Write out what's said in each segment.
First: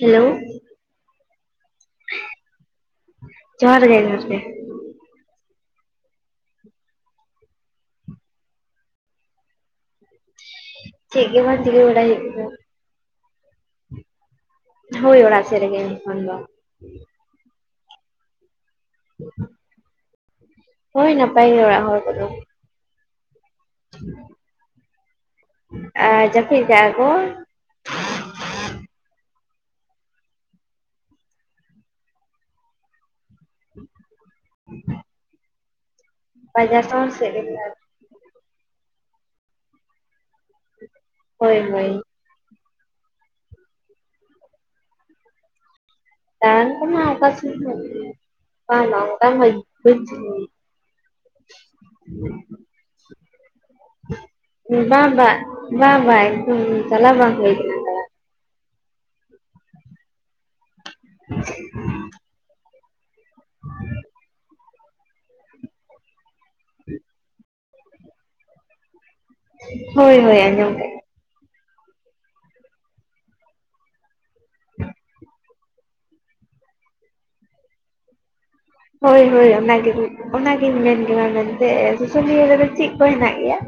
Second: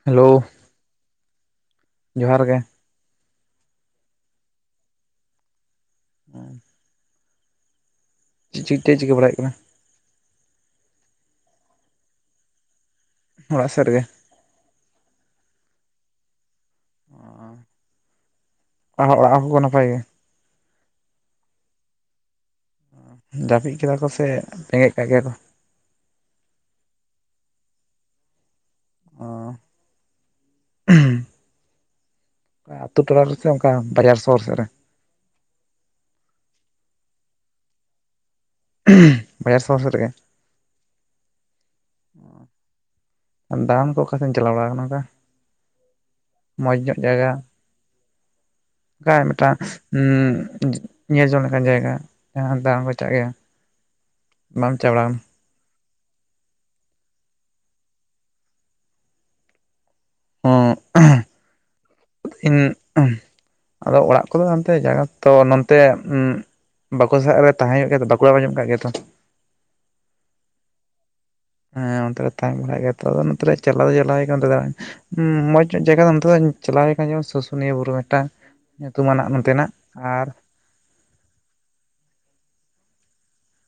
Hello ᱡᱚᱦᱟᱨ ᱜᱮ। ᱡᱚᱦᱟᱨ ᱜᱮ ᱡᱚᱦᱟᱨ ᱜᱮ। [inaudible] [unintelligible] ᱪᱤᱠᱟᱹ ᱵᱟᱲᱟᱭ ᱦᱳᱭᱳᱜ ᱠᱟᱱᱟ? ᱪᱮᱫ ᱜᱮ ᱵᱟᱝ ᱪᱤᱠᱟᱹ ᱵᱟᱲᱟᱭ ᱦᱳᱭᱳᱜ ᱠᱟᱱᱟ? ᱚᱲᱟᱜ ᱥᱮᱫ ᱨᱮ ᱜᱮ। ᱦᱳᱭ ᱚᱲᱟᱜ ᱥᱮᱫ‌ ᱨᱮ ᱜᱮ ᱮᱠᱷᱚᱱ ᱫᱚ। ᱚᱲᱟᱜ ᱦᱚᱲ ᱠᱚ ᱱᱟᱯᱟᱭ ᱜᱮᱭᱟ? ᱦᱳᱭ ᱱᱟᱯᱟᱭ ᱜᱮ ᱚᱲᱟᱜ ᱦᱚᱲ ᱠᱚᱫᱚ। ᱡᱟᱹᱯᱤᱫ ᱠᱮᱫᱟ ᱠᱚ ᱥᱮ ᱵᱮᱸᱜᱮᱫ ᱠᱟᱜ ᱜᱮᱭᱟ ᱠᱚ? ᱟᱸ ᱡᱟᱹᱯᱤᱫ ᱠᱟᱜᱼᱟᱠᱚ। ᱚ ᱟᱛᱳ ᱴᱚᱞᱟ ᱨᱮ ᱥᱮ ᱚᱱᱠᱟ ᱵᱟᱡᱟᱨ ᱥᱚᱦᱚᱨ ᱥᱮᱫ ᱨᱮ ᱵᱟᱡᱟᱨ ᱥᱚᱦᱚᱨ ᱥᱮᱫ ᱨᱮ ᱜᱮ ᱵᱟᱡᱟᱨ ᱥᱚᱦᱚᱨ ᱥᱮᱫ ᱨᱮ ᱜᱮ ᱦᱳᱭ ᱦᱳᱭ। ᱫᱟᱲᱟᱱ ᱠᱚ ᱚᱠᱟ ᱥᱮᱫ ᱮᱢ ᱪᱟᱞᱟᱣ ᱵᱟᱲᱟ ᱟᱠᱟᱱᱟ ᱚᱱᱠᱟ? ᱫᱟᱲᱟᱱ ᱢᱚᱸᱡᱽ ᱧᱚᱜ ᱠᱚᱢᱟ ᱚᱠᱟ ᱡᱟᱭᱜᱟ ᱥᱮᱫ ᱦᱚᱸ ᱵᱟᱝ ᱵᱟᱝ ᱚᱱᱠᱟ ᱢᱟ ᱵᱟᱹᱧ ᱢᱤᱫᱴᱟᱝ ᱩᱸ ᱧᱮᱞ ᱡᱚᱝ ᱞᱮᱠᱟᱱ ᱡᱟᱭᱜᱟ ᱡᱟᱦᱟ ᱫᱟᱲᱟᱱ ᱠᱚ ᱪᱟᱜ ᱜᱮᱭᱟ [inaudible] ᱵᱟᱢ ᱪᱟ ᱵᱟ ᱵᱟᱲᱟ ᱟᱠᱟᱱᱟ ᱵᱟ ᱵᱟ ᱵᱟ ᱮᱠᱫᱚᱢ ᱪᱟᱞᱟ ᱵᱟᱝ ᱦᱳᱭ ᱠᱟᱱᱟ। ᱫᱟᱬᱟᱱ ᱦᱚᱸ [inaudible] ᱤᱧ ᱟᱫᱚ ᱚᱲᱟᱜ ᱠᱚᱫᱚ ᱦᱟᱱᱛᱮ ᱡᱟᱭᱜᱟ ᱛᱚ ᱱᱚᱱᱛᱮ ᱩᱸ ᱵᱟᱠᱩᱲᱟ ᱥᱮᱫ ᱨᱮ ᱛᱟᱦᱮᱸ ᱦᱳᱭᱳᱜ ᱜᱮᱭᱟ ᱛᱚ, ᱵᱟᱠᱩᱲᱟ ᱟᱸᱡᱚᱢ ᱠᱟᱜ ᱜᱮᱭᱟ ᱛᱚ? ᱦᱳᱭ ᱦᱳᱭ ᱟᱸᱡᱚᱢᱼᱼ ᱦᱮᱸ ᱚᱱᱛᱮ ᱨᱮ ᱛᱟᱦᱮᱸ ᱵᱟᱲᱟᱭ ᱜᱮᱭᱟ ᱛᱚ ᱟᱫᱚ ᱱᱚᱛᱮ ᱪᱟᱞᱟᱣ ᱫᱚ ᱪᱟᱞᱟᱣ ᱦᱩᱭ ᱠᱟᱱᱟ ᱫᱟᱲᱟᱱ ᱦᱩᱸᱻ ᱢᱚᱸᱡᱽ ᱧᱚᱜ ᱡᱟᱭᱜᱟ ᱫᱚ ᱚᱱᱛᱮ ᱫᱚ ᱪᱟᱞᱟᱣ ᱦᱳᱭ ᱠᱟᱱᱟ ᱡᱮᱢᱚᱱ ᱥᱩᱥᱩᱱᱤᱭᱟᱹ ᱵᱩᱨᱩ ᱢᱤᱫᱴᱟᱝ ᱧᱩᱛᱩᱢᱟᱱᱟᱜ ᱦᱳᱭ ᱦᱳᱭ ᱱᱚᱛᱮᱱᱟᱜ ᱚᱱᱟᱜᱮ ᱟᱨ ᱚᱱᱟ ᱜᱤᱧ ᱢᱮᱱ ᱠᱮᱢᱟ ᱢᱮᱱᱛᱮ ᱥᱩᱥᱩᱱᱤᱭᱟ. ᱫᱚ ᱪᱮᱫ ᱠᱚ ᱦᱮᱱᱟᱜ ᱜᱮᱭᱟ?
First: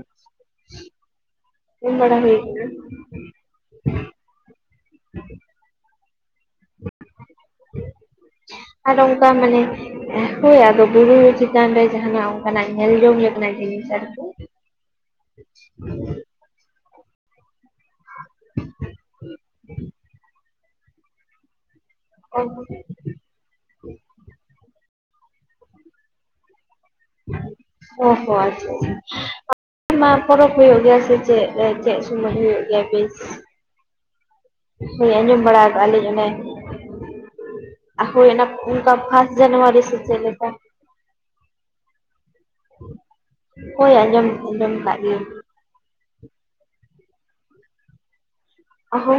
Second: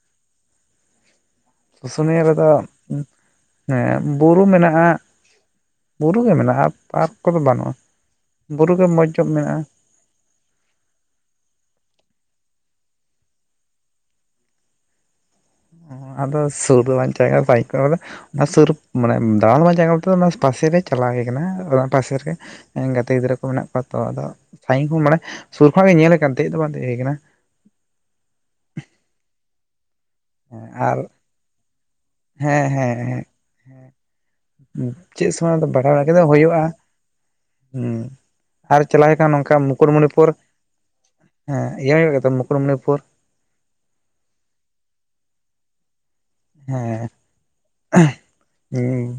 ᱟᱸᱡᱚᱢ ᱵᱟᱲᱟ ᱥᱩᱥᱩᱱᱤᱭᱟᱹ ᱦᱩᱭ ᱨᱮᱫᱚ ᱠᱟᱱᱟ ᱮᱸ ᱵᱩᱨᱩ ᱢᱮᱱᱟᱜᱼᱟ ᱵᱩᱨᱩ ᱜᱮ ᱢᱮᱱᱟᱜᱼᱟ ᱯᱟᱨᱠ ᱠᱚᱫᱚ ᱵᱟᱹᱱᱩᱜᱼᱟ, ᱵᱩᱨᱩ ᱜᱮ ᱢᱚᱡᱽ ᱧᱚᱜ ᱢᱮᱱᱟᱜᱼᱟ। ᱦᱚᱭ ᱟᱫᱚ ᱵᱩᱨᱩ ᱪᱮᱛᱟᱱ ᱨᱮ ᱡᱟᱦᱟᱱᱟᱜ ᱚᱱᱠᱟᱱᱟᱜ ᱧᱮᱞ ᱡᱚᱝ ᱞᱮᱠᱟᱱᱟᱜ ᱡᱤᱱᱤᱥ ᱟᱨᱠᱤ ᱟᱫᱚ ᱥᱩᱨ [unintelligible] ᱚᱱᱟ ᱥᱩᱨ ᱢᱟᱱᱮ ᱫᱟᱬᱟᱱᱢᱟ ᱡᱟᱸᱜᱟ ᱛᱚ ᱚᱱᱟ ᱯᱟᱥᱮ ᱨᱮ ᱪᱟᱞᱟᱣ ᱠᱟᱱᱟ ᱯᱟᱥᱮ ᱨᱮ ᱜᱮ ᱜᱟᱛᱮ ᱜᱤᱫᱽᱨᱟᱹ ᱠᱚ ᱢᱮᱱᱟᱜ ᱠᱚᱣᱟ ᱛᱚ ᱟᱫᱚ ᱥᱟᱺᱤᱧ ᱠᱷᱚᱱ ᱢᱟᱱᱮ ᱥᱩᱨ ᱠᱷᱚᱱᱟᱜ ᱜᱮ ᱧᱮᱞ ᱠᱟᱱ ᱛᱟᱦᱮᱸ ᱫᱚ ᱵᱟᱝ ᱛᱟᱦᱮᱸ ᱠᱟᱱᱟ ᱚ ᱦᱚ ᱟᱪᱪᱷᱟ ᱟᱪᱪᱷᱟ [unintelligible] ᱯᱚᱨᱚᱵᱽ ᱦᱩᱭᱩᱜ ᱟᱨ ᱜᱮᱭᱟ ᱥᱮ ᱪᱮᱫ ᱨᱮ ᱪᱮᱫ ᱥᱚᱢᱚᱭ ᱦᱩᱭᱩᱜ ᱦᱮᱸ ᱜᱮᱭᱟ ᱦᱮᱸ ᱵᱤᱥ ᱾ ᱦᱮᱸ ᱪᱮᱫ ᱥᱚᱢᱚᱭ ᱵᱟᱲᱟ ᱟᱠᱟᱜᱼᱟ ᱵᱟᱲᱟᱭ ᱞᱤᱧ ᱚᱱᱮ ᱵᱟᱲᱟ ᱦᱩᱭᱩᱜᱼᱟ ᱾ ᱦᱮᱸ ᱦᱳᱭ ᱚᱱᱟ ᱟᱨ ᱚᱱᱠᱟ ᱪᱟᱞᱟᱣ ᱦᱩᱭᱩᱜ ᱯᱷᱟᱥᱴ ᱠᱟᱱᱟ ᱱᱚᱝᱠᱟ ᱡᱟᱱᱩᱣᱟᱨᱤ ᱥᱮ ᱪᱮᱫ ᱢᱩᱠᱩᱴᱢᱚᱱᱤᱯᱩᱨ ᱾ ᱞᱮᱠᱟ ᱦᱮᱸ ᱤᱭᱟᱹ ᱦᱩᱭᱩᱜ ᱜᱮᱭᱟ ᱛᱚ ᱢᱩᱠᱩᱴᱢᱩᱱᱤᱯᱩᱨ ᱾ ᱦᱚᱭ ᱟᱸᱡᱚᱢ, ᱟᱸᱡᱚᱢ ᱟᱠᱟᱫ ᱜᱮᱭᱟᱧ ᱾ ᱦᱮᱸ [unintelligible] ᱦᱚ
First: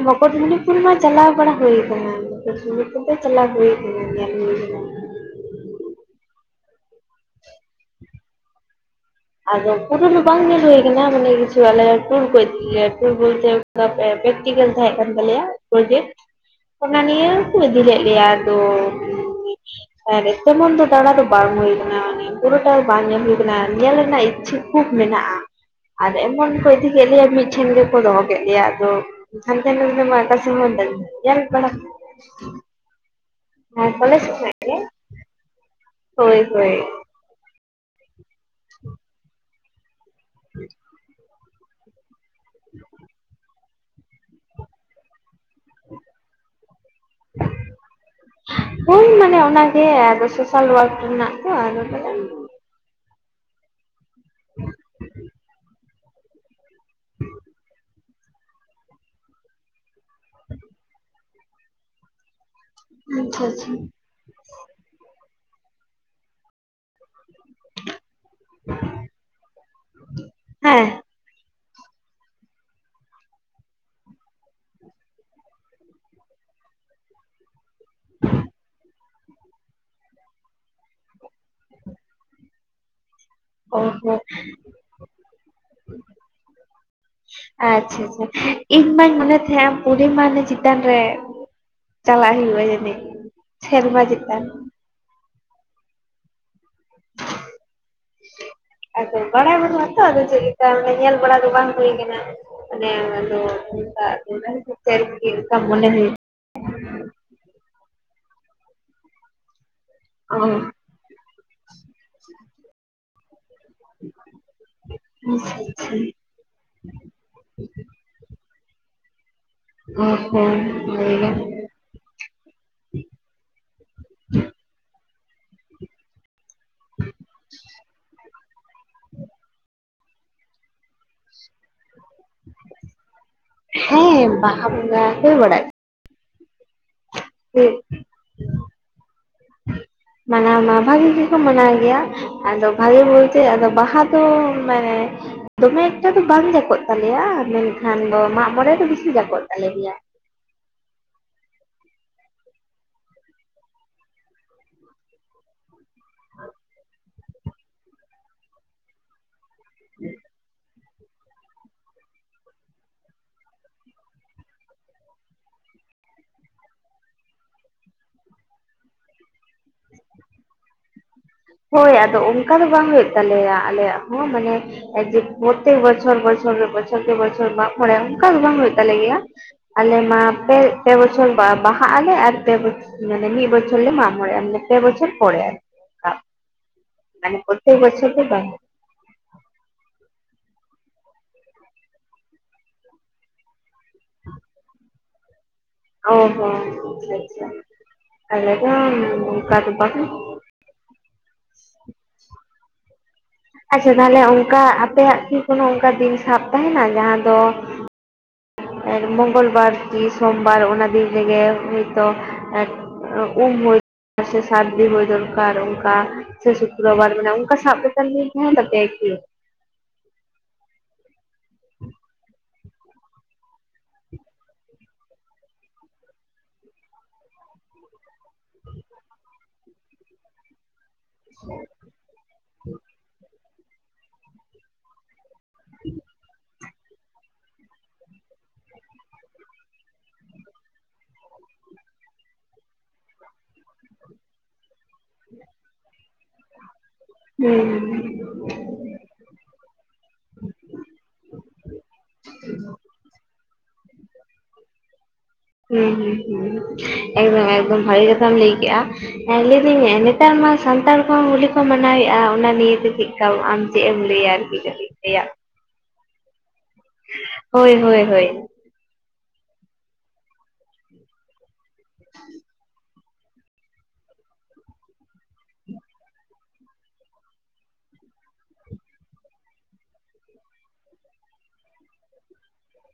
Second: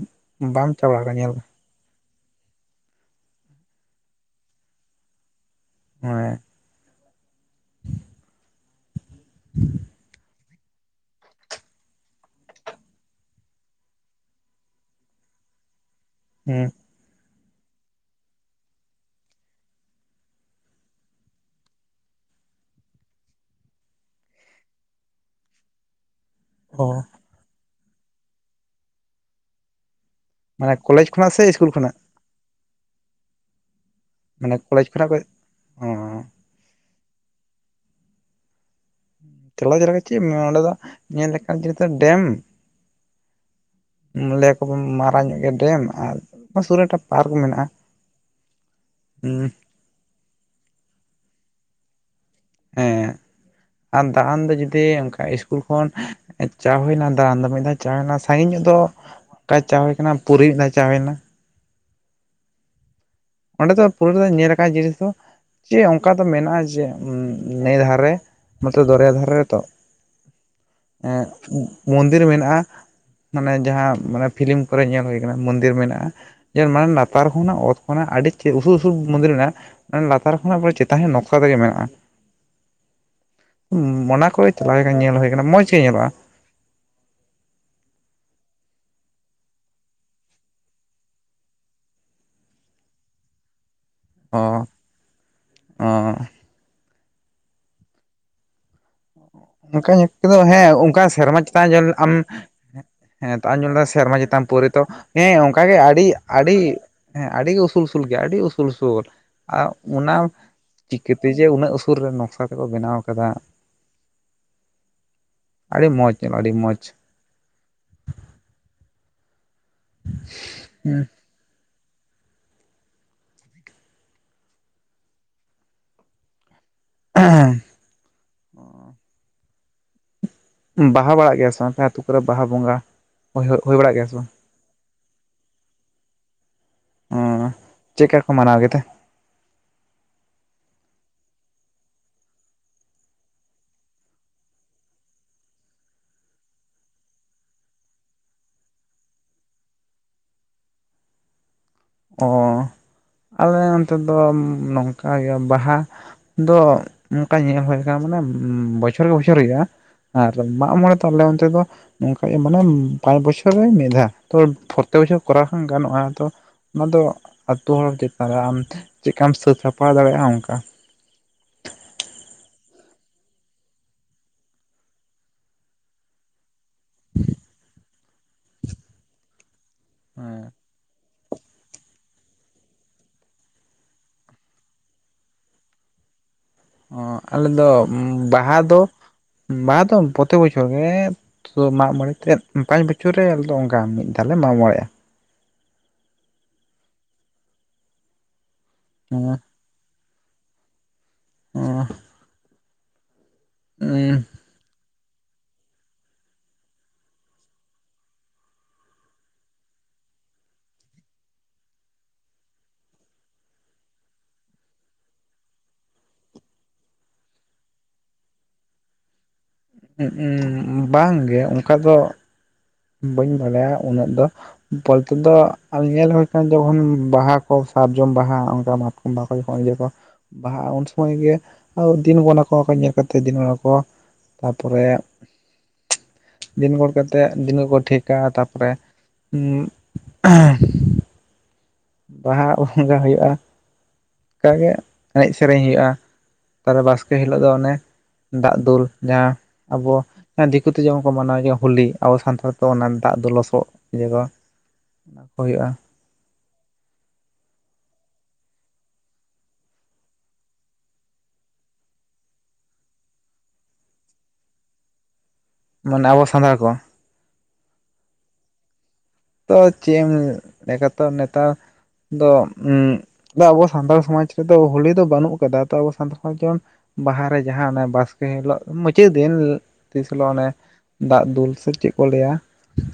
ᱵᱟᱢ ᱢᱩᱠᱩᱴᱢᱚᱱᱤᱯᱩᱨ ᱪᱟ ᱢᱟ ᱠᱟᱱᱟ ᱪᱟᱞᱟᱣ ᱧᱮᱞ ᱵᱟᱲᱟ ᱦᱩᱭᱟ ᱟᱠᱟᱱᱟ ᱾ ᱪᱟᱞᱟᱣ ᱦᱩᱭ [unintelligible] ᱛᱤᱧ ᱜᱮᱭᱟ [unintelligible] [inaudible] ᱟᱫᱚ ᱯᱩᱨᱟᱹ ᱫᱚ ᱵᱟᱝ ᱧᱮᱞ ᱦᱩᱭ ᱠᱟᱱᱟ, ᱢᱟᱱᱮ ᱠᱤᱪᱷᱩ ᱟᱞᱮ ᱴᱩᱨ ᱠᱚ ᱤᱫᱤ ᱜᱮᱭᱟ, ᱴᱩᱨ ᱵᱚᱞᱛᱮ ᱯᱨᱮᱠᱴᱤᱠᱮᱞ ᱛᱟᱦᱮᱸ ᱠᱟᱱ ᱛᱟᱞᱮᱭᱟ ᱯᱨᱚᱡᱮᱠᱴ ᱾ ᱦᱮᱸ ᱾ ᱚᱱᱟ ᱱᱤᱭᱟᱹ ᱠᱚ ᱤᱫᱤ ᱞᱮᱫ ᱞᱮᱭᱟ ᱟᱫᱚ ᱛᱮᱢᱚᱱ ᱫᱚ ᱫᱟᱬᱟ ᱫᱚ ᱵᱟᱝ ᱦᱩᱭ ᱠᱟᱱᱟ ᱢᱟᱱᱮ ᱵᱩᱨᱩ ᱴᱟᱜ ᱫᱚ ᱵᱟᱝ ᱧᱮᱞ ᱦᱩᱭᱟᱠᱟᱱᱟ ᱚᱱᱟ ᱧᱮᱞ ᱨᱮᱱᱟᱜ ᱤᱪᱪᱷᱟᱹ ᱠᱷᱩᱵ ᱢᱮᱱᱟᱜᱼᱟ ᱟᱨ ᱮᱢᱚᱱ ᱠᱚ ᱚ ᱤᱫᱤ ᱠᱮᱫ ᱞᱮᱭᱟ ᱢᱤᱫᱴᱷᱮᱱ ᱜᱮ ᱠᱚ ᱫᱚᱦᱚ ᱠᱮᱫ ᱜᱮᱭᱟ ᱟᱫᱚ, ᱦᱟᱱᱛᱮ ᱨᱮ ᱢᱟ ᱚᱠᱟ ᱢᱟᱱᱮ ᱠᱚᱞᱮᱡᱽ [unintelligible] ᱠᱷᱚᱱᱟᱜ ᱧᱮᱞ ᱥᱮ ᱵᱟᱲᱟ ᱤᱥᱠᱩᱞ ᱠᱷᱚᱱᱟᱜ [inaudible] ᱦᱮᱸ ᱠᱚᱞᱮᱡᱽ ᱢᱟᱱᱮ ᱠᱚᱞᱮᱡᱽ ᱠᱷᱚᱱᱟᱜ ᱠᱚ ᱦᱚᱭ ᱦᱚᱭ ᱪᱟᱞᱟᱣ [unintelligible] ᱪᱮᱫ ᱚᱱᱰᱮ ᱫᱚ ᱧᱮᱞ ᱞᱮᱠᱟᱱ ᱡᱤᱱᱤᱥ ᱫᱚ ᱰᱮᱢ᱾ [inaudible] ᱞᱟᱹᱭᱟᱠᱚ ᱢᱟᱨᱟᱝ ᱧᱚᱜ ᱜᱮᱭᱟ ᱰᱮᱢ ᱟᱨ ᱥᱩᱨᱮ ᱯᱟᱨᱠ ᱢᱮᱱᱟᱜᱼᱟ ᱦᱮᱸ ᱟᱫᱚ ᱥᱚᱥᱟᱞ ᱣᱟᱨᱠ ᱨᱮᱱᱟᱜ ᱛᱚ ᱟᱫᱚ ᱛᱟᱦᱚᱞᱮ ᱦᱮᱸ ᱟᱨ ᱫᱟᱬᱟᱱ ᱫᱚ ᱡᱩᱫᱤ ᱚᱱᱠᱟ ᱤᱥᱠᱩᱞ ᱠᱷᱚᱱ ᱪᱟ ᱦᱩᱭᱱᱟ ᱫᱟᱨᱟᱱ ᱫᱚ ᱢᱤᱫ ᱫᱷᱟᱣ ᱪᱟ ᱦᱩᱭᱱᱟ ᱥᱟᱺᱜᱤᱧ ᱧᱚᱜ ᱫᱚ ᱚᱠᱟ ᱪᱟ ᱦᱩᱭᱱᱟ ᱯᱩᱨᱤ ᱢᱤᱫ ᱫᱷᱟᱣ ᱪᱟ ᱦᱩᱭᱱᱟ ᱾ ᱟᱪᱪᱷᱟ ᱟᱪᱪᱷᱟ ᱚᱸᱰᱮ ᱫᱚ ᱯᱩᱨᱟᱹ ᱧᱮᱞ ᱟᱠᱟᱱ ᱡᱤᱱᱤᱥ ᱫᱚ ᱡᱮ ᱚᱱᱠᱟ ᱫᱚ ᱢᱮᱱᱟᱜᱼᱟ ᱡᱮ ᱱᱮᱭ ᱫᱷᱟᱨᱮ ᱱᱚᱛᱮ ᱫᱚᱨᱭᱟ ᱫᱷᱟᱨᱮ ᱛᱚ ᱾ ᱦᱮᱸ ᱾ ᱮ ᱢᱚᱱᱫᱤᱨ ᱢᱮᱱᱟᱜᱼᱟ ᱾ ᱢᱟᱱᱮ ᱡᱟᱦᱟᱸ ᱢᱟᱱᱮ ᱯᱷᱤᱞᱤᱢ ᱠᱚᱨᱮ ᱧᱮᱞ ᱦᱩᱭ ᱠᱟᱱᱟ ᱢᱚᱱᱫᱤᱨ ᱢᱮᱱᱟᱜᱼᱟ ᱡᱮ ᱢᱟᱱᱮ ᱞᱟᱛᱟᱨ ᱦᱚᱸ ᱚᱱᱟ ᱚᱛ ᱠᱷᱚᱱᱟᱜ ᱟᱹᱰᱤ ᱩᱥᱩᱞᱼᱩᱥᱩᱞ ᱢᱚᱱᱫᱤᱨ ᱢᱮᱱᱟᱜᱼᱟ ᱾ ᱞᱟᱛᱟᱨ ᱠᱷᱚᱱᱟᱜ ᱪᱮᱛᱟᱱ ᱱᱚᱝᱠᱟ ᱛᱮᱜᱮ ᱢᱮᱱᱟᱜᱼᱟ ᱾ ᱚ ᱦᱚᱸ ᱚᱱᱟ ᱠᱚ ᱪᱟᱞᱟᱣ ᱞᱮᱠᱷᱟᱱ ᱧᱮᱞ ᱦᱩᱭ ᱠᱟᱱᱟ, ᱢᱚᱸᱡᱽ ᱜᱮ ᱧᱮᱞᱚᱜᱼᱟ ᱾ ᱟᱪᱪᱷᱟ ᱟᱪᱪᱷᱟ ᱾ ᱤᱧ ᱢᱟᱧ ᱢᱚᱱᱮ ᱛᱟᱦᱮᱸᱱᱟ ᱯᱩᱨᱤ ᱢᱟᱱᱮ ᱪᱮᱛᱟᱱ ᱨᱮ ᱪᱟᱞᱟᱜ ᱦᱩᱭᱩᱜᱼᱟ ᱡᱟᱹᱱᱤ, ᱥᱮᱨᱢᱟ ᱪᱮᱛᱟᱱ ᱚ [inaudible] ᱚ [inaudible] ᱟᱫᱚ ᱵᱟᱲᱟᱭ ᱵᱟᱹᱱᱩᱜ ᱚᱱᱠᱟ ᱟᱛᱚ ᱧᱮᱞ ᱟᱫᱚ ᱪᱮᱫ ᱠᱚᱫᱚ ᱞᱮᱠᱟ ᱦᱮᱸ ᱚᱱᱠᱟ ᱧᱮᱞ ᱵᱟᱲᱟ ᱥᱮᱨᱢᱟ ᱫᱚ ᱪᱮᱛᱟᱱ ᱵᱟᱝ ᱧᱮᱞ ᱦᱩᱭ ᱟᱢ ᱠᱟᱱᱟ, ᱦᱮᱸ ᱟᱫᱚ ᱛᱚ ᱟᱢ ᱧᱮᱞ ᱫᱟ ᱢᱟᱱᱮ ᱥᱮᱨᱢᱟ ᱫᱟᱜ ᱪᱮᱛᱟᱱ ᱠᱮᱫᱟᱭ ᱯᱟᱹᱣᱨᱟᱹ ᱛᱚ ᱪᱮᱫ ᱦᱮᱸ ᱞᱮᱠᱟ ᱚᱱᱠᱟ ᱜᱮ ᱢᱚᱱᱮ ᱟᱹᱰᱤ ᱦᱩᱭᱩᱜ? ᱟᱹᱰᱤ ᱦᱮᱸ ᱟᱹᱰᱤᱜᱮ ᱩᱥᱩᱞ ᱩᱥᱩᱞ ᱜᱮᱭᱟ ᱟᱹᱰᱤ ᱩᱥᱩᱞ ᱩᱥᱩᱞ ᱟᱨ ᱚᱱᱟ ᱚ ᱪᱤᱠᱟᱹᱛᱮ ᱡᱮ ᱩᱱᱟᱹᱜ ᱩᱥᱩᱞ ᱨᱮ ᱱᱚᱠᱥᱟ ᱠᱚᱫᱚ ᱵᱮᱱᱟᱣ ᱠᱟᱫᱟ᱾ [inaudible] ᱟᱪᱪᱷᱟ ᱟᱹᱰᱤ ᱟᱪᱪᱷᱟ ᱢᱚᱡᱽ ᱧᱮᱞᱚᱜᱼᱟ ᱟᱹᱰᱤ ᱢᱚᱡᱽ ᱚ ᱦᱚᱸ [unintelligible] [inaudible] ᱵᱟᱦᱟ ᱵᱟᱲᱟᱜ ᱜᱮᱭᱟ ᱥᱮ ᱵᱟᱝ ᱟᱯᱮ ᱟᱹᱛᱩ ᱠᱚᱨᱮ ᱵᱟᱦᱟ ᱵᱚᱸᱜᱟ? ᱦᱳᱭ ᱦᱳᱭ ᱵᱟᱲᱟᱜ ᱜᱮᱭᱟ ᱥᱮ ᱵᱟᱝ ᱦᱮᱸ ᱵᱟᱦᱟ ᱵᱚᱸᱜᱟ ᱦᱩᱭ ᱵᱟᱲᱟ ᱚ ᱦᱩᱭᱩᱜ ᱪᱮᱫᱠᱟ ᱠᱚ ᱜᱤᱭᱟ, ᱢᱟᱱᱟᱣ ᱜᱮᱛᱮ [inaudible] ᱢᱟᱱᱟᱣ ᱢᱟ ᱵᱷᱟᱜᱮ ᱜᱮᱠᱚ ᱢᱟᱱᱟᱣ ᱜᱮᱭᱟ, ᱟᱫᱚ ᱵᱷᱟᱜᱮ ᱵᱚᱞᱛᱮ ᱟᱫᱚ ᱵᱟᱦᱟ ᱫᱚ ᱢᱟᱱᱮ ᱫᱚᱢᱮ ᱮᱠᱴᱟ ᱫᱚ ᱵᱟᱝ ᱡᱟᱠᱚᱜ ᱛᱟᱞᱮᱭᱟ ᱢᱮᱱᱠᱷᱟᱱ ᱢᱟᱸᱜᱼᱢᱚᱬᱮ ᱫᱚ ᱵᱮᱥᱤ ᱡᱟᱠᱚᱜ ᱛᱟᱞᱮ ᱜᱮᱭᱟ᱾ ᱚ ᱟᱞᱮ ᱚᱱᱛᱮ ᱫᱚ ᱱᱚᱝᱠᱟ ᱜᱮ ᱵᱟᱦᱟ ᱫᱚ ᱚᱱᱠᱟ ᱧᱮᱞ ᱦᱩᱭ ᱠᱟᱱᱟ ᱢᱟᱱᱮ ᱵᱚᱪᱷᱚᱨ ᱜᱮ ᱵᱚᱪᱷᱚᱨ ᱦᱩᱭᱩᱜᱼᱟ᱾ ᱟᱨ ᱢᱟᱜ ᱢᱚᱲᱮ ᱛᱟᱦᱚᱞᱮ ᱚᱱᱛᱮ ᱫᱚ? ᱱᱚᱝᱠᱟ ᱜᱮ ᱢᱟᱱᱮ ᱯᱟᱸᱪ ᱵᱚᱪᱷᱚᱨ ᱢᱤᱫ ᱫᱷᱟ ᱛᱚ ᱯᱨᱚᱛᱛᱮᱠ ᱵᱚᱪᱷᱚᱨ ᱠᱚᱨᱟᱣ ᱦᱚᱸ ᱜᱟᱱᱚᱜᱼᱟ ᱛᱚ ᱚᱱᱟ ᱫᱚ ᱟᱛᱳ ᱦᱚᱲ ᱪᱮᱛᱟᱱ ᱨᱮ ᱟᱢ ᱪᱮᱫ ᱞᱮᱠᱟᱢ ᱥᱟᱹᱛ ᱥᱟᱯᱲᱟᱣ ᱫᱟᱲᱮᱭᱟᱜᱼᱟ ᱚᱱᱠᱟ᱾ ᱦᱳᱭ ᱟᱫᱚ ᱚᱱᱠᱟ ᱫᱚ ᱵᱟᱝ ᱦᱳᱭᱳᱜ ᱛᱟᱞᱮᱭᱟ ᱟᱞᱮᱭᱟᱜ ᱦᱚᱸ ᱢᱟᱱᱮ ᱮ ᱡᱮ ᱯᱨᱚᱛᱛᱮᱠ ᱵᱚᱪᱚᱨ ᱵᱚᱪᱷᱚᱨ ᱨᱮ ᱵᱚᱪᱷᱚᱨ ᱵᱚᱪᱷᱚᱨ ᱢᱟᱸᱜᱼᱢᱚᱬᱮᱸ ᱚᱱᱠᱟ ᱫᱚ ᱵᱟᱝ ᱦᱩᱭᱩᱜ ᱛᱟᱞᱮ ᱜᱮᱭᱟ ᱟᱞᱮ ᱢᱟ ᱦᱮᱸ ᱯᱮ ᱯᱮ ᱵᱚᱪᱷᱚᱨ ᱯᱮ ᱵᱚᱪᱷᱚᱨ ᱰᱟᱦᱟᱜ ᱟᱞᱮ ᱟᱨ ᱯᱮ ᱢᱟᱱᱮ ᱢᱤᱫ ᱵᱚᱪᱷᱚᱨ ᱞᱮ ᱢᱟᱸᱜᱼᱢᱚᱬᱮᱸᱼᱟ ᱢᱟᱱᱮ ᱯᱮ ᱵᱚᱪᱷᱚᱨ ᱯᱚᱨᱮ ᱟᱨᱠᱤ ᱾ ᱚ ᱟᱞᱮ ᱫᱚ ᱵᱟᱝ ᱵᱟᱦᱟ ᱫᱚ ᱵᱟᱦᱟ ᱫᱚ ᱯᱨᱚᱛᱛᱮᱠ ᱵᱚᱪᱷᱚᱨ ᱜᱮ ᱛᱚ ᱢᱟᱸᱜᱼᱢᱚᱬᱮ ᱛᱮᱫ ᱯᱟᱸᱪ ᱵᱚᱪᱷᱚᱨ ᱨᱮ ᱟᱞᱮᱚ ᱚᱱᱠᱟ ᱢᱤᱫ ᱫᱷᱟᱣ ᱞᱮ ᱢᱟᱸᱜᱼᱢᱚᱬᱮᱸᱜᱼᱟ ᱚ ᱦᱚᱸ ᱟᱪᱪᱷᱟ ᱟᱪᱪᱷᱟ, ᱟᱞᱮ ᱫᱚ ᱚ, ᱟᱪᱪᱷᱟ ᱛᱟᱦᱚᱞᱮ ᱚᱱᱠᱟ ᱟᱯᱮᱭᱟᱜ ᱠᱤ ᱠᱳᱱᱳ ᱚᱱᱠᱟ ᱫᱤᱱ ᱥᱟᱵ ᱛᱟᱦᱮᱱᱟ ᱡᱟᱦᱟᱸ ᱫᱚ ᱢᱚᱝᱜᱚᱞᱵᱟᱨ, ᱠᱤ ᱥᱚᱢᱵᱟᱨ ᱚᱱᱟ ᱫᱤᱱ ᱨᱮᱜᱮ ᱦᱚᱭᱛᱚ ᱮ ᱩᱢ ᱦᱳᱭ ᱥᱮ ᱥᱟᱨᱫᱤ ᱦᱩᱭ ᱫᱚᱨᱠᱟᱨ ᱚᱱᱠᱟ ᱥᱮ ᱥᱩᱠᱨᱵᱟᱨ, ᱢᱟᱱᱮ ᱚᱱᱠᱟ ᱥᱟᱵ ᱠᱟᱛᱮᱫ ᱫᱤᱱ ᱛᱟᱦᱮᱱ ᱛᱟᱯᱮᱭᱟ ᱠᱤ? ᱩᱦ ᱦᱩᱸ ᱵᱟᱝ ᱜᱮ ᱚᱱᱠᱟ ᱫᱚ ᱵᱟᱹᱧ ᱵᱟᱞᱟᱭᱟ ᱩᱱᱟᱹᱜ ᱫᱚ ᱯᱚᱞᱮ ᱛᱮ ᱫᱚ ᱧᱮᱞ ᱦᱩᱭ ᱟᱠᱟᱱᱟ ᱡᱚᱠᱷᱚᱱ ᱵᱟᱦᱟ ᱠᱚ ᱥᱟᱨᱡᱚᱢ ᱵᱟᱦᱟ ᱚᱱᱠᱟ ᱢᱟᱛᱠᱚᱢ ᱵᱟᱦᱟ ᱠᱚ ᱡᱚᱠᱷᱚᱱ ᱤᱭᱟᱹ ᱠᱚ ᱵᱟᱦᱟᱜᱼᱟ ᱩᱱ ᱥᱚᱢᱚᱭ ᱜᱮ ᱟᱨ ᱫᱤᱱ ᱜᱚᱱ ᱟᱠᱚ ᱚᱱᱟᱠᱚ ᱧᱮᱞ ᱠᱟᱛᱮ ᱫᱤᱱ ᱜᱚᱱᱟ ᱠᱚ ᱛᱟᱯᱚᱨᱮ [inaudible] ᱫᱤᱱᱜᱚᱱ ᱠᱟᱛᱮᱫ ᱫᱤᱱ ᱠᱚᱠᱚ ᱴᱷᱤᱠᱼᱟ ᱛᱟᱨᱯᱚᱨᱮ ᱩᱸ ᱮᱸ ᱵᱟᱦᱟ ᱵᱚᱸᱜᱟ ᱦᱳᱭᱳᱜᱼᱟ ᱚᱱᱠᱟᱜᱮ ᱮᱱᱮᱡ ᱥᱮᱨᱮᱧ ᱦᱩᱭᱩᱜᱼᱟ᱾ ᱛᱟᱨ ᱵᱟᱥᱠᱮ ᱦᱤᱞᱳᱜ ᱫᱚ ᱦᱩᱸ ᱚᱱᱮ ᱫᱟᱜ ᱫᱩᱞ ᱡᱟᱦᱟᱸ ᱟᱵᱚ ᱫᱤᱠᱩᱛᱮ ᱡᱮᱢᱚᱱ ᱠᱚ ᱢᱟᱱᱟᱣ ᱡ ᱦᱳᱞᱤ ᱟᱵᱚ ᱥᱟᱱᱛᱟᱲ ᱛᱮ ᱚᱱᱟ ᱫᱟᱜ ᱫᱚ ᱞᱚᱥᱚᱫ ᱡᱮ ᱠᱚᱼᱼ ᱚᱱᱟᱠᱚ ᱦᱳᱭᱳᱜᱼᱟ ᱾ ᱦᱩᱸ ᱦᱩᱸ ᱦᱩᱸ ᱮᱠᱫᱚᱢ ᱮᱠᱫᱚᱢ ᱵᱷᱟᱹᱜᱮ ᱠᱟᱛᱷᱟᱢ ᱞᱟᱹᱭ ᱠᱮᱜᱼᱟ᱾ ᱦᱮᱸ ᱞᱟᱹᱭᱫᱟᱹᱧ ᱱᱮᱛᱟᱨ ᱢᱟ ᱥᱟᱱᱛᱟᱲ ᱠᱚᱦᱚᱸ ᱦᱳᱞᱤ ᱠᱚ ᱢᱟᱱᱟᱣᱮᱫᱼᱟ ᱚᱱᱟ ᱱᱤᱭᱮᱛᱮ, ᱪᱮᱫᱠᱟ ᱟᱢ ᱪᱮᱫ ᱮᱢ ᱞᱟᱹᱭᱟ? [unintelligible] ᱢᱟᱱᱮ ᱟᱵᱚ ᱥᱟᱱᱛᱟᱲ ᱠᱚ ᱾ ᱦᱚᱭ ᱦᱚᱭ ᱦᱚᱭ ᱾ ᱛᱚ ᱪᱮᱫ ᱮᱢ ᱞᱮᱠᱟ ᱛᱚ ᱱᱮᱛᱟᱨ ᱫᱚ ᱩᱸᱻ ᱫᱚ ᱟᱵᱚ ᱥᱟᱱᱛᱟᱲ ᱥᱚᱢᱟᱡᱽ ᱨᱮᱫᱚ ᱦᱳᱞᱤ ᱫᱚ ᱵᱟᱹᱱᱩᱜ ᱟᱠᱟᱫᱟ᱾ ᱛᱚ ᱟᱵᱚ ᱥᱟᱱᱛᱟᱲ ᱥᱚᱢᱟᱡᱽ ᱡᱮᱢᱚᱱ ᱵᱟᱦᱟ ᱨᱮ ᱡᱟᱦᱟᱸ ᱚᱱᱮ ᱵᱟᱥᱠᱮ ᱦᱤᱞᱚᱜ ᱢᱩᱪᱟᱹᱫ ᱫᱤᱱ ᱛᱤᱥ ᱦᱤᱞᱚᱜ ᱚᱱᱮ ᱾ ᱫᱟᱜ ᱫᱩᱞ ᱥᱮ ᱪᱮᱫ ᱠᱚ ᱞᱟᱹᱭᱟ?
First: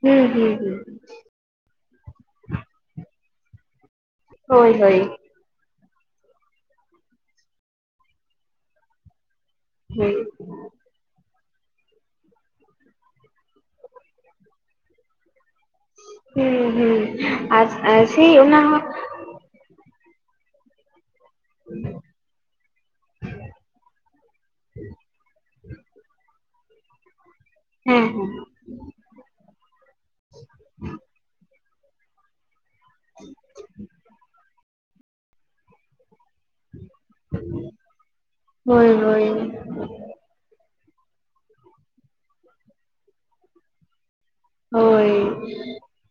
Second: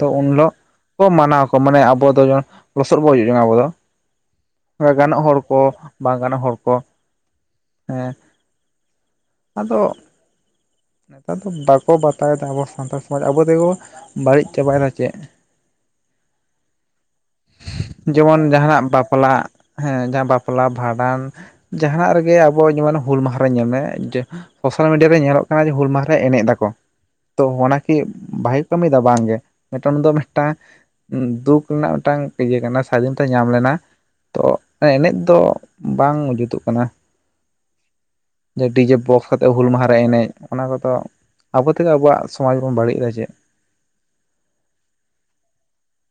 ᱛᱚ ᱩᱱ ᱦᱩᱸ ᱦᱤᱞᱚᱜ ᱦᱩᱸ ᱠᱚ ᱢᱟᱱᱟᱣ ᱟᱠᱚ ᱾ ᱢᱟᱱᱮ ᱟᱵᱚ ᱫᱚ ᱡᱢᱚᱱ ᱞᱚᱥᱚᱫ ᱵᱚᱱ ᱦᱤᱡᱩᱜ ᱡᱚᱝᱟ ᱟᱵᱚ ᱫᱚ ᱦᱳᱭ ᱾ ᱦᱳᱭ ᱜᱟᱱᱚᱜ ᱦᱚᱲ ᱠᱚ ᱵᱟᱝ ᱜᱟᱱᱚᱜ ᱦᱚᱲ ᱠᱚ ᱦᱮᱸ᱾ ᱟᱫᱚ ᱦᱳᱭ ᱱᱮᱛᱟᱨ ᱫᱚ ᱵᱟᱠᱚ ᱵᱟᱛᱟ ᱭᱮᱫᱟ ᱟᱵᱚ ᱥᱟᱱᱛᱟᱲ ᱥᱚᱢᱟᱡᱽ ᱟᱵᱚ ᱛᱮᱜᱮ ᱵᱚ ᱵᱟᱹᱲᱤᱡ ᱪᱟᱵᱟᱭᱮᱱᱟ ᱪᱮ ᱾ ᱦᱩᱸ ᱦᱩᱸ ᱟ ᱟᱨ ᱥᱮᱭ ᱚᱱᱟ ᱦᱚᱸ ᱚᱱᱟ ᱦᱮᱸ ᱡᱟᱦᱟᱸ ᱵᱟᱯᱞᱟ ᱵᱷᱟᱸᱰᱟᱱ ᱡᱟᱦᱟᱸᱱᱟᱜ ᱨᱮᱜᱮ ᱟᱵᱚ ᱡᱮᱢᱚᱱ, ᱦᱩᱞ ᱢᱟᱦᱟᱸ ᱨᱮ ᱧᱮᱞ ᱢᱮ ᱾ ᱥᱳᱥᱟᱞ ᱢᱤᱰᱤᱭᱟ ᱨᱮ ᱧᱮᱞᱚᱜ ᱠᱟᱱᱟ ᱡᱮ ᱦᱩᱞ ᱢᱟᱦᱟ ᱨᱮ ᱮᱱᱮᱡ ᱮᱫᱟ ᱠᱚ ᱛᱚ ᱚᱱᱟ ᱠᱤ ᱦᱮᱸ ᱦᱮᱸ ᱵᱷᱟᱹᱜᱤ ᱠᱚ ᱠᱟᱹᱢᱤᱭᱮ ᱫᱟ ᱵᱟᱝᱜᱮ ᱢᱤᱫᱴᱟᱹᱝ ᱫᱚ ᱢᱤᱫᱴᱟᱝ ᱫᱩᱠ ᱨᱮᱱᱟᱜ ᱢᱤᱫᱴᱟᱝ ᱤᱭᱟᱹ ᱠᱟᱱᱟ᱾ ᱥᱟᱫᱷᱤᱱᱚᱛᱟ ᱧᱟᱢ ᱞᱮᱱᱟ ᱛᱚ, ᱮᱱᱮᱡ ᱫᱚ ᱵᱟᱝ ᱡᱩᱛᱩᱜ ᱠᱟᱱᱟ ᱡᱮ ᱦᱳᱭ ᱰᱤᱡᱮ ᱦᱳᱭ ᱵᱚᱠᱥ ᱠᱟᱛᱮ ᱦᱩᱞ ᱢᱟᱦᱟᱸ ᱨᱮ ᱮᱱᱮᱡ ᱾ ᱚᱱᱟ ᱠᱚᱫᱚ, ᱟᱵᱚ ᱛᱮᱜᱮ ᱟᱵᱚᱣᱟᱜ ᱥᱚᱢᱟᱡᱽ ᱵᱚᱱ ᱵᱟᱹᱲᱤᱡ ᱮᱫᱟ ᱪᱮᱫ ᱾ ᱦᱚᱭ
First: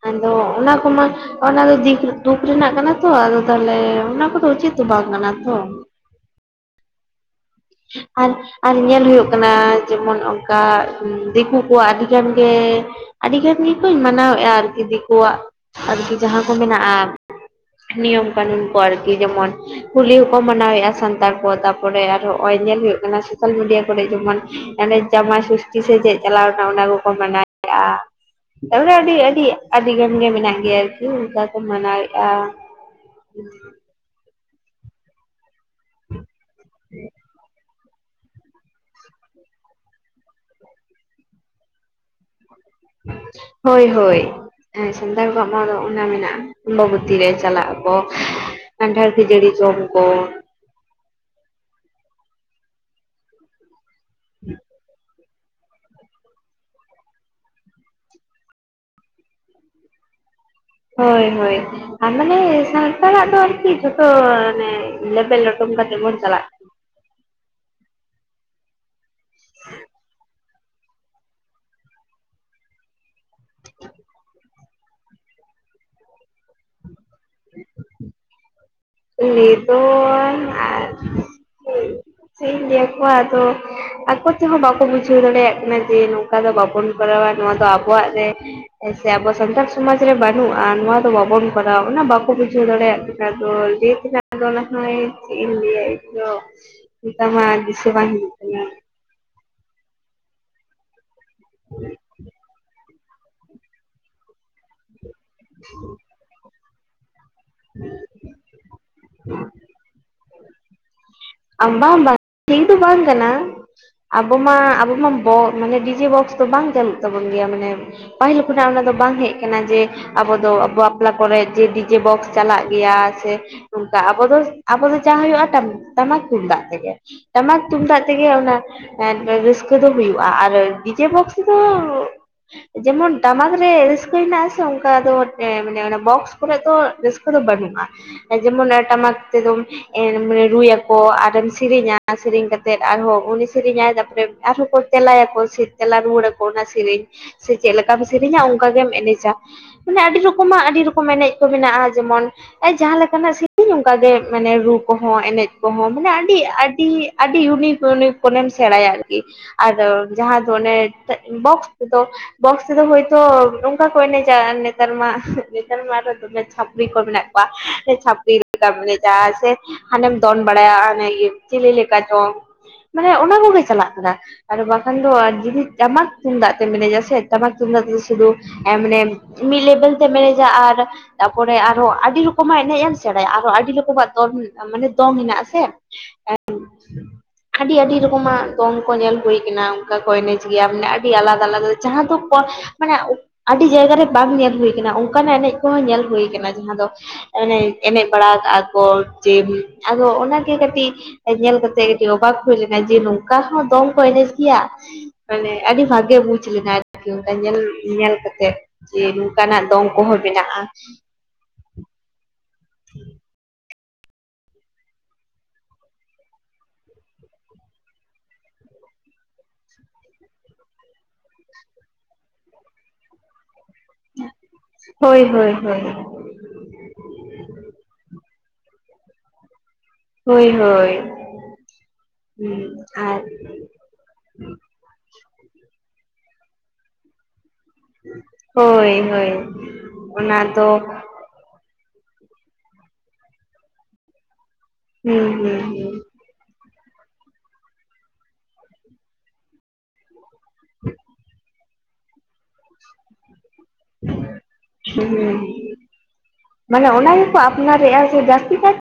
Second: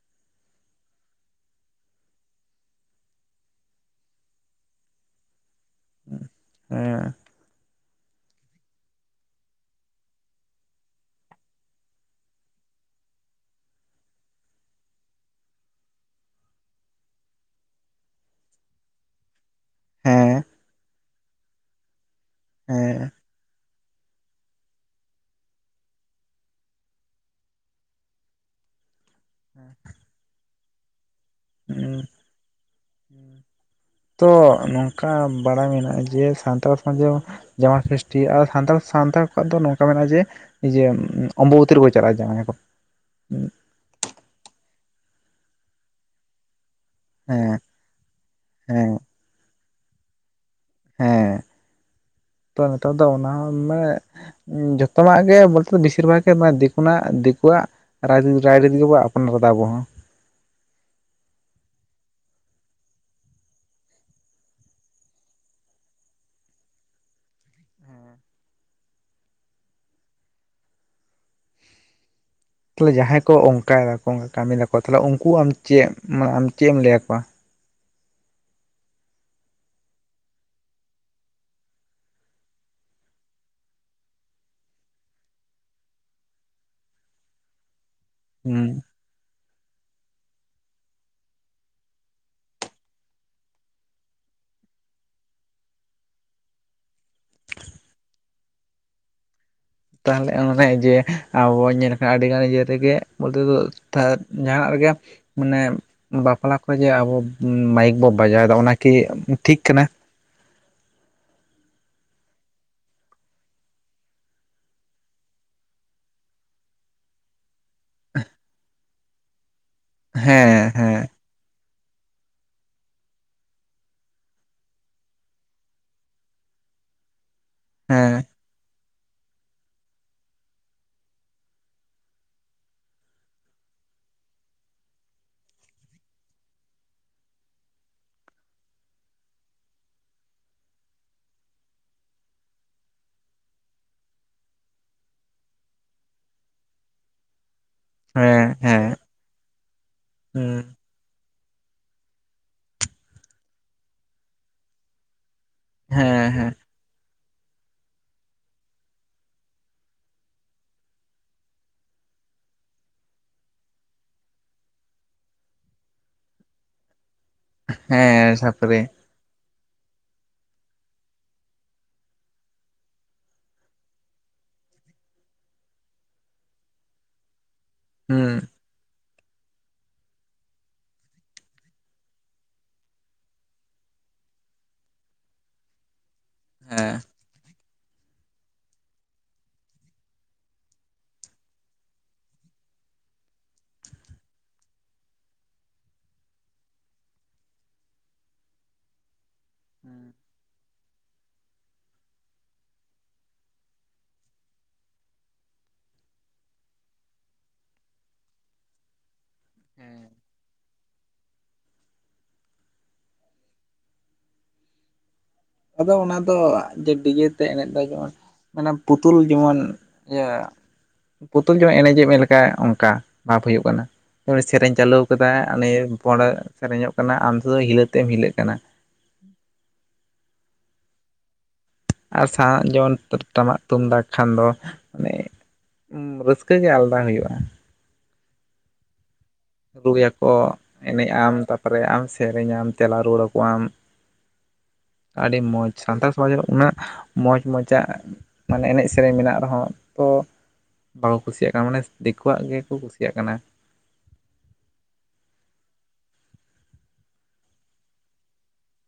ᱟᱫᱚ ᱚᱱᱟ ᱠᱚᱢᱟ ᱱᱷᱟᱜ ᱚᱱᱟ ᱫᱚ ᱫᱤ ᱫᱩᱠ ᱨᱮᱱᱟᱜ ᱠᱟᱱᱟ ᱛᱚ ᱟᱫᱚ ᱛᱟᱦᱚᱞᱮ ᱚᱱᱟ ᱠᱚᱫᱚ ᱩᱪᱤᱛ ᱫᱚ ᱵᱟᱝ ᱠᱟᱱᱟ ᱛᱚ᱾ ᱦᱮᱸᱻ ᱟᱨ ᱟᱨ ᱧᱮᱞ ᱦᱩᱭᱩᱜ ᱠᱟᱱᱟ ᱡᱮᱢᱚᱱ ᱚᱱᱠᱟ ᱫᱤᱠᱩ ᱠᱚᱣᱟᱜ ᱟᱹᱰᱤᱜᱟᱱ ᱜᱮ, ᱟᱹᱰᱤᱜᱟᱱ ᱜᱮ ᱠᱚ ᱢᱟᱱᱟᱣᱮᱫᱼᱟ ᱟᱨᱠᱤ ᱫᱤᱠᱩᱣᱟᱜ ᱟᱨᱠᱤ ᱡᱟᱦᱟᱸ ᱠᱚ ᱢᱮᱱᱟᱜᱼᱟ᱾ ᱱᱤᱭᱚᱢ ᱠᱟᱱᱩᱱ ᱠᱚ ᱟᱨᱠᱤ ᱡᱮᱢᱚᱱ ᱦᱚᱞᱤ ᱦᱚᱸᱠᱚ ᱦᱮᱸ ᱢᱟᱱᱟᱣᱮᱫᱼᱟ ᱥᱟᱱᱛᱟᱲ ᱠᱚ ᱛᱟᱯᱚᱨᱮ ᱟᱨᱦᱚᱸ ᱱᱚᱜᱼᱚᱭ ᱧᱮᱞ ᱦᱩᱭᱩᱜ ᱦᱮᱸ ᱠᱟᱱᱟ ᱥᱳᱟᱞ ᱢᱤᱰᱤᱭᱟ ᱠᱚᱨᱮ ᱡᱮᱢᱚᱱ ᱮ ᱡᱟᱢᱟᱭ ᱥᱚᱥᱴᱤ ᱥᱮ ᱪᱮᱫ ᱪᱟᱞᱟᱣᱮᱱᱟ ᱚᱱᱟ ᱠᱚᱠᱚ ᱢᱮᱱᱟᱣᱮᱭᱟᱜᱼᱟ᱾ ᱛᱟᱯᱚᱨᱮ ᱟᱹᱰᱤ ᱟᱹᱰᱤ ᱟᱹᱰᱤ ᱜᱟᱱ ᱜᱮ ᱢᱮᱱᱟᱜ ᱜᱮᱭᱟ᱾ᱟᱨᱠᱤ ᱚᱱᱠᱟ ᱠᱚ ᱦᱩᱸ ᱢᱟᱱᱟᱭᱮᱫᱼᱟ ᱾ ᱛᱚ ᱱᱚᱝᱠᱟ ᱵᱟᱲᱟᱭ ᱢᱮᱱᱟᱜᱼᱟ ᱡᱮ ᱥᱟᱱᱛᱟᱲ ᱥᱚᱢᱟᱡᱽ ᱨᱮ ᱡᱮᱢᱚᱱ ᱦᱤᱥ ᱴᱤ ᱟᱨ ᱥᱟᱱᱛᱟᱲ ᱥᱟᱱᱛᱟᱲ ᱠᱚᱣᱟᱜ ᱫᱚ ᱱᱚᱝᱠᱟ ᱢᱮᱱᱟᱜᱼᱟ ᱡᱮ, ᱱᱤᱡᱮ ᱚᱢᱵᱚᱵᱚᱛᱤ ᱨᱮᱠᱚ ᱪᱟᱞᱟᱜᱼᱟ ᱡᱟᱦᱟᱸᱭ ᱠᱚ ᱦᱚᱭ ᱦᱚᱭ, ᱥᱟᱱᱛᱟᱲ ᱠᱚᱣᱟᱜ ᱢᱟ ᱚᱱᱟ ᱢᱮᱱᱟᱜᱼᱟ ᱚᱢᱵᱚ ᱛᱤ ᱨᱮ ᱦᱮᱸ ᱪᱟᱞᱟᱜ ᱟᱠᱚ ᱦᱮᱸ ᱠᱟᱱᱴᱷᱟᱲ ᱠᱷᱟᱹᱡᱟᱹᱲᱤ ᱡᱚᱢ ᱠᱚ ᱾ ᱦᱮᱸ ᱛᱚ ᱱᱮᱛᱟᱨ ᱫᱚ ᱚᱱᱟ ᱦᱚᱸ ᱢᱟᱱᱮ ᱡᱚᱛᱚ ᱱᱟᱜ ᱜᱮ ᱵᱚ ᱵᱮᱥᱤᱨ ᱵᱷᱟᱜᱽ ᱜᱮ ᱱᱚᱣᱟ ᱫᱤᱠᱩ ᱱᱟᱜ ᱫᱤᱠᱩᱣᱟᱜ ᱨᱟᱭᱨᱤ ᱨᱟᱭᱨᱤᱛ ᱜᱮᱵᱚ ᱟᱯᱱᱟᱨᱮᱫᱟ ᱟᱵᱚ ᱦᱚᱸ᱾ ᱦᱚᱭ ᱦᱚᱭ ᱟᱨ ᱢᱟᱱᱮ ᱥᱟᱱᱛᱟᱲᱟᱜ ᱫᱚ ᱟᱨᱠᱤ ᱡᱷᱚᱛᱚ ᱢᱟᱱᱮ ᱞᱮᱵᱮᱞ ᱞᱚᱴᱚᱢ ᱠᱟᱛᱮ ᱵᱚᱱ ᱪᱟᱞᱟᱜ [inaudible] ᱛᱟᱦᱚᱞᱮ ᱡᱟᱦᱟᱸᱭ ᱠᱚ ᱚᱱᱠᱟ ᱮᱫᱟᱠᱚ ᱠᱟᱹᱢᱤᱭ ᱫᱟᱠᱚ, ᱛᱟᱦᱚᱞᱮ ᱩᱱᱠᱩ ᱟᱢ ᱪᱮᱫ ᱢᱟᱱᱮ ᱟᱢ ᱪᱮᱫ ᱮᱢ ᱞᱟᱹᱭᱟᱠᱚᱣᱟ᱾ [inaudible] ᱞᱟᱹᱭ ᱫᱚ ᱟᱨ ᱪᱮᱫ ᱤᱧ ᱞᱟᱹᱭ ᱟᱠᱚᱣᱟ ᱟᱫᱚ᱾ ᱟᱠᱚ ᱛᱮᱦᱚᱸ ᱵᱟᱠᱚ ᱵᱩᱡᱷᱟᱹᱣ ᱫᱟᱲᱮᱭᱟᱜ ᱠᱟᱱᱟ᱾ ᱡᱮ ᱱᱚᱝᱠᱟ ᱫᱚ ᱵᱟᱵᱚᱱ ᱠᱚᱨᱟᱣᱟ ᱱᱚᱣᱟ ᱫᱚ ᱟᱵᱚᱣᱟᱜ ᱨᱮ ᱦᱩᱸ ᱟᱪᱪ [inaudible] ᱥᱮ ᱟᱵᱚ ᱥᱟᱱᱛᱟᱲ ᱥᱚᱢᱟᱡᱽ ᱨᱮ ᱵᱟᱹᱱᱩᱜᱼᱟ ᱱᱚᱣᱟ ᱫᱚ ᱵᱟᱵᱚᱱ ᱠᱚᱨᱟᱣᱟ ᱚᱱᱟ ᱵᱟᱠᱚ ᱵᱩᱡᱷᱟᱹᱣ ᱫᱟᱲᱮᱭᱟᱜ ᱞᱮᱠᱟ ᱫᱚ [unintelligible] ᱪᱮᱫ ᱤᱧ ᱞᱟᱹᱭᱟ ᱤᱧ ᱫᱚ ᱢᱮᱛᱟᱢᱟ ᱫᱤᱥᱟᱹ ᱵᱟᱝ ᱦᱤᱡᱩᱜ ᱠᱟᱱᱟ ᱾ ᱛᱟᱞᱦᱮ ᱚᱱᱮ ᱡᱮ ᱟᱵᱚ ᱵᱚ ᱧᱮᱞ ᱠᱟᱜ-ᱟ ᱟᱹᱰᱤᱜᱟᱱ ᱤᱭᱟᱹ ᱨᱮᱜᱮ ᱵᱚᱞᱛᱮ ᱫᱚ [unintelligible] ᱡᱟᱦᱟᱱᱟᱜ ᱨᱮᱜᱮ ᱢᱟᱱᱮ ᱵᱟᱯᱞᱟ ᱠᱚᱨᱮ ᱡᱮ ᱟᱵᱚ ᱢᱟᱭᱤᱠ ᱵᱚ ᱵᱟᱡᱟᱣᱮᱫᱟ ᱚᱱᱟ ᱠᱤ ᱴᱷᱤᱠ ᱠᱟᱱᱟ? ᱟᱢᱵᱟ ᱟᱢᱵᱟ ᱴᱷᱤᱠ ᱫᱚ ᱵᱟᱝ ᱠᱟᱱᱟ ᱟᱵᱚ ᱢᱟ ᱟᱵᱚ ᱢᱟ ᱵᱚ ᱢᱟᱱᱮ ᱰᱤᱡᱮ ᱵᱚᱠᱥ ᱫᱚ ᱵᱟᱝ ᱪᱟᱹᱞᱩᱜ ᱛᱟᱵᱚᱱ ᱜᱮᱭᱟ ᱢᱟᱱᱮ ᱯᱟᱹᱦᱤᱞ ᱠᱷᱚᱱᱟᱜ ᱚᱱᱟ ᱫᱚ ᱵᱟᱝ ᱦᱮᱡ ᱟᱠᱟᱱᱟ ᱡᱮ ᱟᱵᱚ ᱦᱮᱸ ᱫᱚ ᱦᱮᱸ ᱵᱟᱯᱞᱟ ᱠᱚᱨᱮ ᱡᱮ ᱫᱤᱠ ᱡᱮ ᱵᱚᱠᱥ ᱪᱟᱞᱟᱜ ᱜᱮᱭᱟ ᱥᱮ ᱱᱚᱝᱠᱟ ᱟᱵᱚ ᱫᱚ ᱟᱵᱚ ᱫᱚ ᱡᱟ ᱦᱩᱭᱩᱜᱼᱟ ᱴᱟᱢ ᱴᱟᱢᱟᱠ ᱛᱩᱢᱫᱟᱜ ᱛᱮᱜᱮ ᱴᱟᱢᱟᱠ ᱛᱩᱢᱫᱟᱜ ᱦᱮᱸ ᱛᱮᱜᱮ ᱚᱱᱟ ᱮᱫ ᱨᱟᱹᱥᱠᱟᱹ ᱫᱚ ᱦᱩᱭᱩᱜᱼᱟ ᱟᱨ ᱰᱤᱡᱮ ᱵᱚᱠᱥ ᱛᱮᱫᱚ ᱡᱮᱢᱚᱱ ᱴᱟᱢᱟᱠ ᱨᱮ ᱨᱟᱹᱥᱠᱟᱹ ᱦᱮᱱᱟᱜ ᱟᱥᱮ ᱚᱱᱠᱟ ᱫᱚ ᱮ ᱢᱟᱱᱮ ᱵᱚᱠᱥ ᱠᱚᱨᱮ ᱫᱚ ᱨᱟᱹᱥᱠᱟ. ᱨᱟᱹᱥᱠᱟᱹ ᱫᱚ ᱵᱟᱹᱱᱩᱜᱼᱟ ᱮ ᱡᱮᱢᱚᱱ ᱴᱟᱢᱟᱠ ᱛᱮᱫᱚᱢ ᱮᱢ ᱨᱩᱭᱟ ᱠᱚ ᱟᱨᱮᱢ ᱥᱤᱨᱤᱧᱟ ᱥᱤᱨᱤᱧ ᱠᱟᱛᱮ ᱟᱨᱦᱚᱸ ᱩᱱᱤ ᱥᱤᱨᱤᱧᱟᱭ ᱛᱟᱨᱯᱚᱨᱮ ᱟᱨᱦᱚᱸ ᱠᱚ ᱛᱮᱞᱟᱭᱟᱠᱚ ᱥᱮ ᱛᱮᱞᱟ ᱨᱩᱶᱟ. ᱲ ᱟᱠᱚ ᱚᱱᱟ ᱥᱤᱨᱤᱧ ᱥᱮ ᱪᱮᱫ ᱞᱮᱠᱟᱢ ᱥᱤᱨᱤᱧᱟ ᱦᱮᱸ ᱚᱱᱠᱟ ᱦᱮᱸ ᱜᱮᱢ ᱮᱱᱮᱡᱟ ᱢᱟᱱᱮ ᱟᱹᱰᱤ ᱦᱩᱸ ᱨᱚᱠᱚᱢᱟᱜ ᱟᱹᱰᱤ ᱨᱚᱠᱚᱢ ᱮᱱᱮᱡ ᱠᱚ ᱢᱮᱱᱟᱜᱼᱟ ᱡᱮᱢᱚᱱ ᱡᱟᱦᱟᱸ ᱞᱮᱠᱟᱱᱟᱜ ᱥᱤᱨᱤᱧ ᱚᱱᱠᱟᱜᱮ ᱢᱮᱱᱮ ᱨᱩ ᱠᱚᱦᱚᱸ ᱮᱱᱮᱡ ᱠᱚᱦᱚᱸ ᱢᱟᱱᱮ ᱦᱮᱸ ᱟᱹᱰᱤ ᱦᱮᱸ ᱟᱹᱰᱤ ᱟᱹᱰᱤ ᱤᱭᱩᱱᱤᱠ ᱤᱭᱩᱱᱤᱠ ᱠᱚᱱᱮᱢ ᱥᱮᱸᱲᱟᱭᱟ ᱟᱨᱠᱤ ᱟᱫᱚ ᱡᱟᱦᱟᱸ ᱫᱚ ᱚᱱᱮ ᱪᱮᱫ ᱵᱚᱠᱥ ᱛᱮᱫᱚ ᱵᱚᱠᱥ ᱛᱮᱫᱚ ᱦᱳᱭᱛᱚ ᱱᱚᱝᱠᱟ ᱠᱚ ᱮᱱᱮᱡᱟ ᱱᱮᱛᱟᱨ ᱢᱟ ᱱᱮᱛᱟᱨ ᱢᱟ ᱟᱨᱚ ᱫᱚᱢᱮ ᱪᱷᱟᱯᱨᱤ ᱠᱚ ᱢᱮᱱᱟᱜ ᱠᱚᱣᱟ ᱵᱟ ᱦᱮᱸ ᱪᱷᱟᱯᱲᱤ ᱞᱮᱠᱟᱢ ᱛᱟᱯᱚᱨᱮ ᱮᱱᱮᱡᱟ ᱥᱮ ᱦᱟᱱᱮᱢ ᱫᱚᱱ ᱵᱟᱲᱟᱭᱟ ᱟᱨ ᱚᱱᱮ ᱤᱭᱟ. ᱪᱤᱞᱤ ᱞᱮᱠᱟ ᱪᱚ ᱢᱟᱱᱮ ᱚᱱᱟ ᱠᱚᱜᱮ ᱪᱟᱞᱟᱜ ᱠᱟᱱᱟ ᱟᱨ ᱵᱟᱠᱷᱟᱱ ᱫᱚ ᱡᱩᱫᱤ ᱴᱟᱢᱟᱠ ᱛᱩᱢᱫᱟᱜ ᱛᱮᱢ ᱮᱱᱮᱡᱟ ᱥᱮ ᱴᱟᱢᱟᱠ ᱛᱩᱢᱫᱟᱜ ᱫᱚ ᱥᱩᱫᱩ ᱦᱩᱸ ᱮ ᱢᱟᱱᱮ ᱢᱤᱫ ᱞᱮᱵᱮᱞ ᱛᱮᱢ ᱮᱱᱮᱡᱟ ᱟᱨ ᱛᱟᱯᱚᱨᱮ ᱟᱨᱦᱚ ᱟᱹᱰᱤ ᱨᱚᱠᱚᱢᱟᱜ ᱮᱱᱮᱡ ᱮᱢ ᱥᱮᱸᱲᱟᱭᱟ ᱟᱨᱦᱚ ᱟᱹᱰᱤ ᱨᱚᱠᱚᱢᱟᱜ ᱫᱚᱱ ᱢᱟᱱᱮ ᱫᱚᱢ ᱢᱮᱱᱟᱜ ᱟᱥᱮ ᱦᱮᱸ ᱟᱹᱰᱤ ᱟᱹᱰᱤ ᱨᱚᱠᱚᱢᱟᱜ ᱫᱚᱝ ᱠᱚ ᱧᱮᱞ ᱦᱩᱭ ᱠᱟᱱᱟ ᱚᱱᱠᱟ ᱠᱚ ᱮᱱᱮᱡ ᱜᱮᱭᱟ ᱢᱟᱱᱮ ᱟᱹᱰᱤ ᱟᱞᱟᱫᱟ ᱟᱞᱟᱫᱟ ᱡᱟᱦᱟᱸ ᱫᱚ [unintelligible] ᱢᱟᱱᱮ ᱩᱜ ᱟᱹᱰᱤ ᱡᱟᱭᱜᱟ ᱨᱮ ᱵᱟᱝ ᱧᱮᱞ ᱦᱩᱭ ᱠᱟᱱᱟ ᱚᱱᱠᱟᱱᱟᱜ ᱮᱱᱮᱡ ᱠᱚᱦᱚᱸ ᱧᱮᱞ ᱦᱩᱭ ᱠᱟᱱᱟ ᱡᱟᱦᱟᱸ ᱫᱚ ᱟᱱᱮ ᱮᱱᱮᱡ ᱵᱟᱲᱟ ᱠᱟᱜᱼᱟ ᱠᱚ ᱡᱮ ᱟᱫᱚ ᱚᱱᱟᱜᱮ ᱠᱟᱹᱴᱤᱡ ᱧᱮᱞ ᱠᱟᱛᱮᱜ ᱜᱮ ᱚᱵᱟᱠ ᱦᱩᱭ ᱞᱮᱱᱟ ᱡᱮ ᱱᱚᱝᱠᱟ ᱦᱚᱸ ᱫᱚᱝ ᱠᱚ ᱮᱱᱮᱡ ᱜᱮᱭᱟ ᱢᱟᱱᱮ ᱟᱹᱰᱤ ᱵᱷᱟᱜᱮ ᱵᱩᱡ ᱞᱮᱱᱟ ᱟᱨᱠᱤ ᱚᱱᱠᱟ ᱧᱮᱞ ᱧᱮᱞ ᱠᱟᱛᱮᱜ ᱡᱮ ᱚᱱᱠᱟᱱᱟᱜ ᱫᱚᱝ ᱠᱚᱦᱚᱸ ᱢᱮᱱᱟᱜᱼᱟ। [inaudible] ᱟᱫᱚ ᱚᱱᱟ ᱫᱚ ᱡᱮ ᱰᱤᱡᱮᱛᱮ ᱮᱱᱮᱡ ᱫᱟᱵᱚᱱ ᱢᱟᱱᱮ ᱯᱩᱛᱩᱞ ᱡᱮᱢᱚᱱ ᱤᱭᱟᱹ ᱯᱩᱛᱩᱞ ᱡᱚᱝ ᱮᱱᱮᱡᱮᱜ ᱢᱮ ᱞᱮᱠᱟ ᱚᱱᱠᱟ ᱵᱷᱟᱵᱽ ᱦᱩᱭᱩᱜ ᱠᱟᱱᱟ ᱥᱮᱨᱮᱧ ᱪᱟᱹᱞᱩ ᱦᱳᱭ ᱠᱟᱫᱟ ᱦᱳᱭ ᱱᱤᱭᱟ. ᱦᱳᱭ ᱯᱷᱳᱱ ᱨᱮ ᱥᱮᱨᱮᱧᱚᱜ ᱠᱟᱱᱟ ᱟᱢ ᱫᱚ ᱦᱤᱞᱟᱹ ᱛᱮᱢ ᱦᱤᱞᱟᱹᱜ ᱠᱟᱱᱟ ᱦᱳᱭ ᱦᱳᱭ ᱟᱨ ᱥᱟᱜ ᱡᱚᱱ ᱟᱨ ᱴᱟᱢᱟᱠ ᱛᱩᱢᱫᱟᱜ ᱠᱷᱟᱱ ᱫᱚ ᱢᱟᱱᱮ ᱨᱟᱹᱥᱠᱟᱹ ᱜᱮ ᱟᱞᱟᱫᱟ ᱦᱩᱭᱩᱜᱼᱟ ᱦᱳᱭ ᱦᱳᱭ ᱨᱩᱭᱟᱠᱚ ᱚᱱᱟ ᱫᱚ ᱮᱱᱮᱡ ᱟᱢ ᱛᱟᱨᱯᱚᱨᱮ ᱟᱢ ᱥᱮᱨᱮᱧᱟᱢ ᱛᱮᱞᱟ ᱨᱩᱣᱟᱹᱲ ᱟᱠᱚᱣᱟᱢ ᱟᱹᱰᱤ ᱦᱩᱸ ᱢᱚᱡᱽ ᱦᱩᱸ ᱥᱟᱱᱛᱟᱲ ᱩᱱᱟᱹᱜ ᱢᱚᱸᱡᱽ ᱢᱚᱡᱟᱜ ᱢᱟᱱᱮ ᱮᱱᱮᱡ ᱥᱮᱨᱮᱧ ᱢᱮᱱᱟᱜ ᱨᱮᱦᱚᱸ ᱛᱚ ᱵᱟᱠᱚ ᱠᱩᱥᱤᱭᱟᱜ ᱠᱟᱱᱟ ᱢᱟᱱᱮ ᱫᱮᱠᱳᱣᱟᱜ ᱜᱮᱠᱚ ᱠᱩᱥᱤᱭᱟᱜ ᱠᱟᱱᱟ [unintelligible] ᱢᱟᱱᱮ, ᱚᱱᱟ ᱜᱮᱠᱚ ᱟᱯᱱᱟᱨᱮᱫᱼᱟ, ᱥᱮ ᱡᱟᱹᱥᱛᱤ ᱠᱟᱭᱛᱮ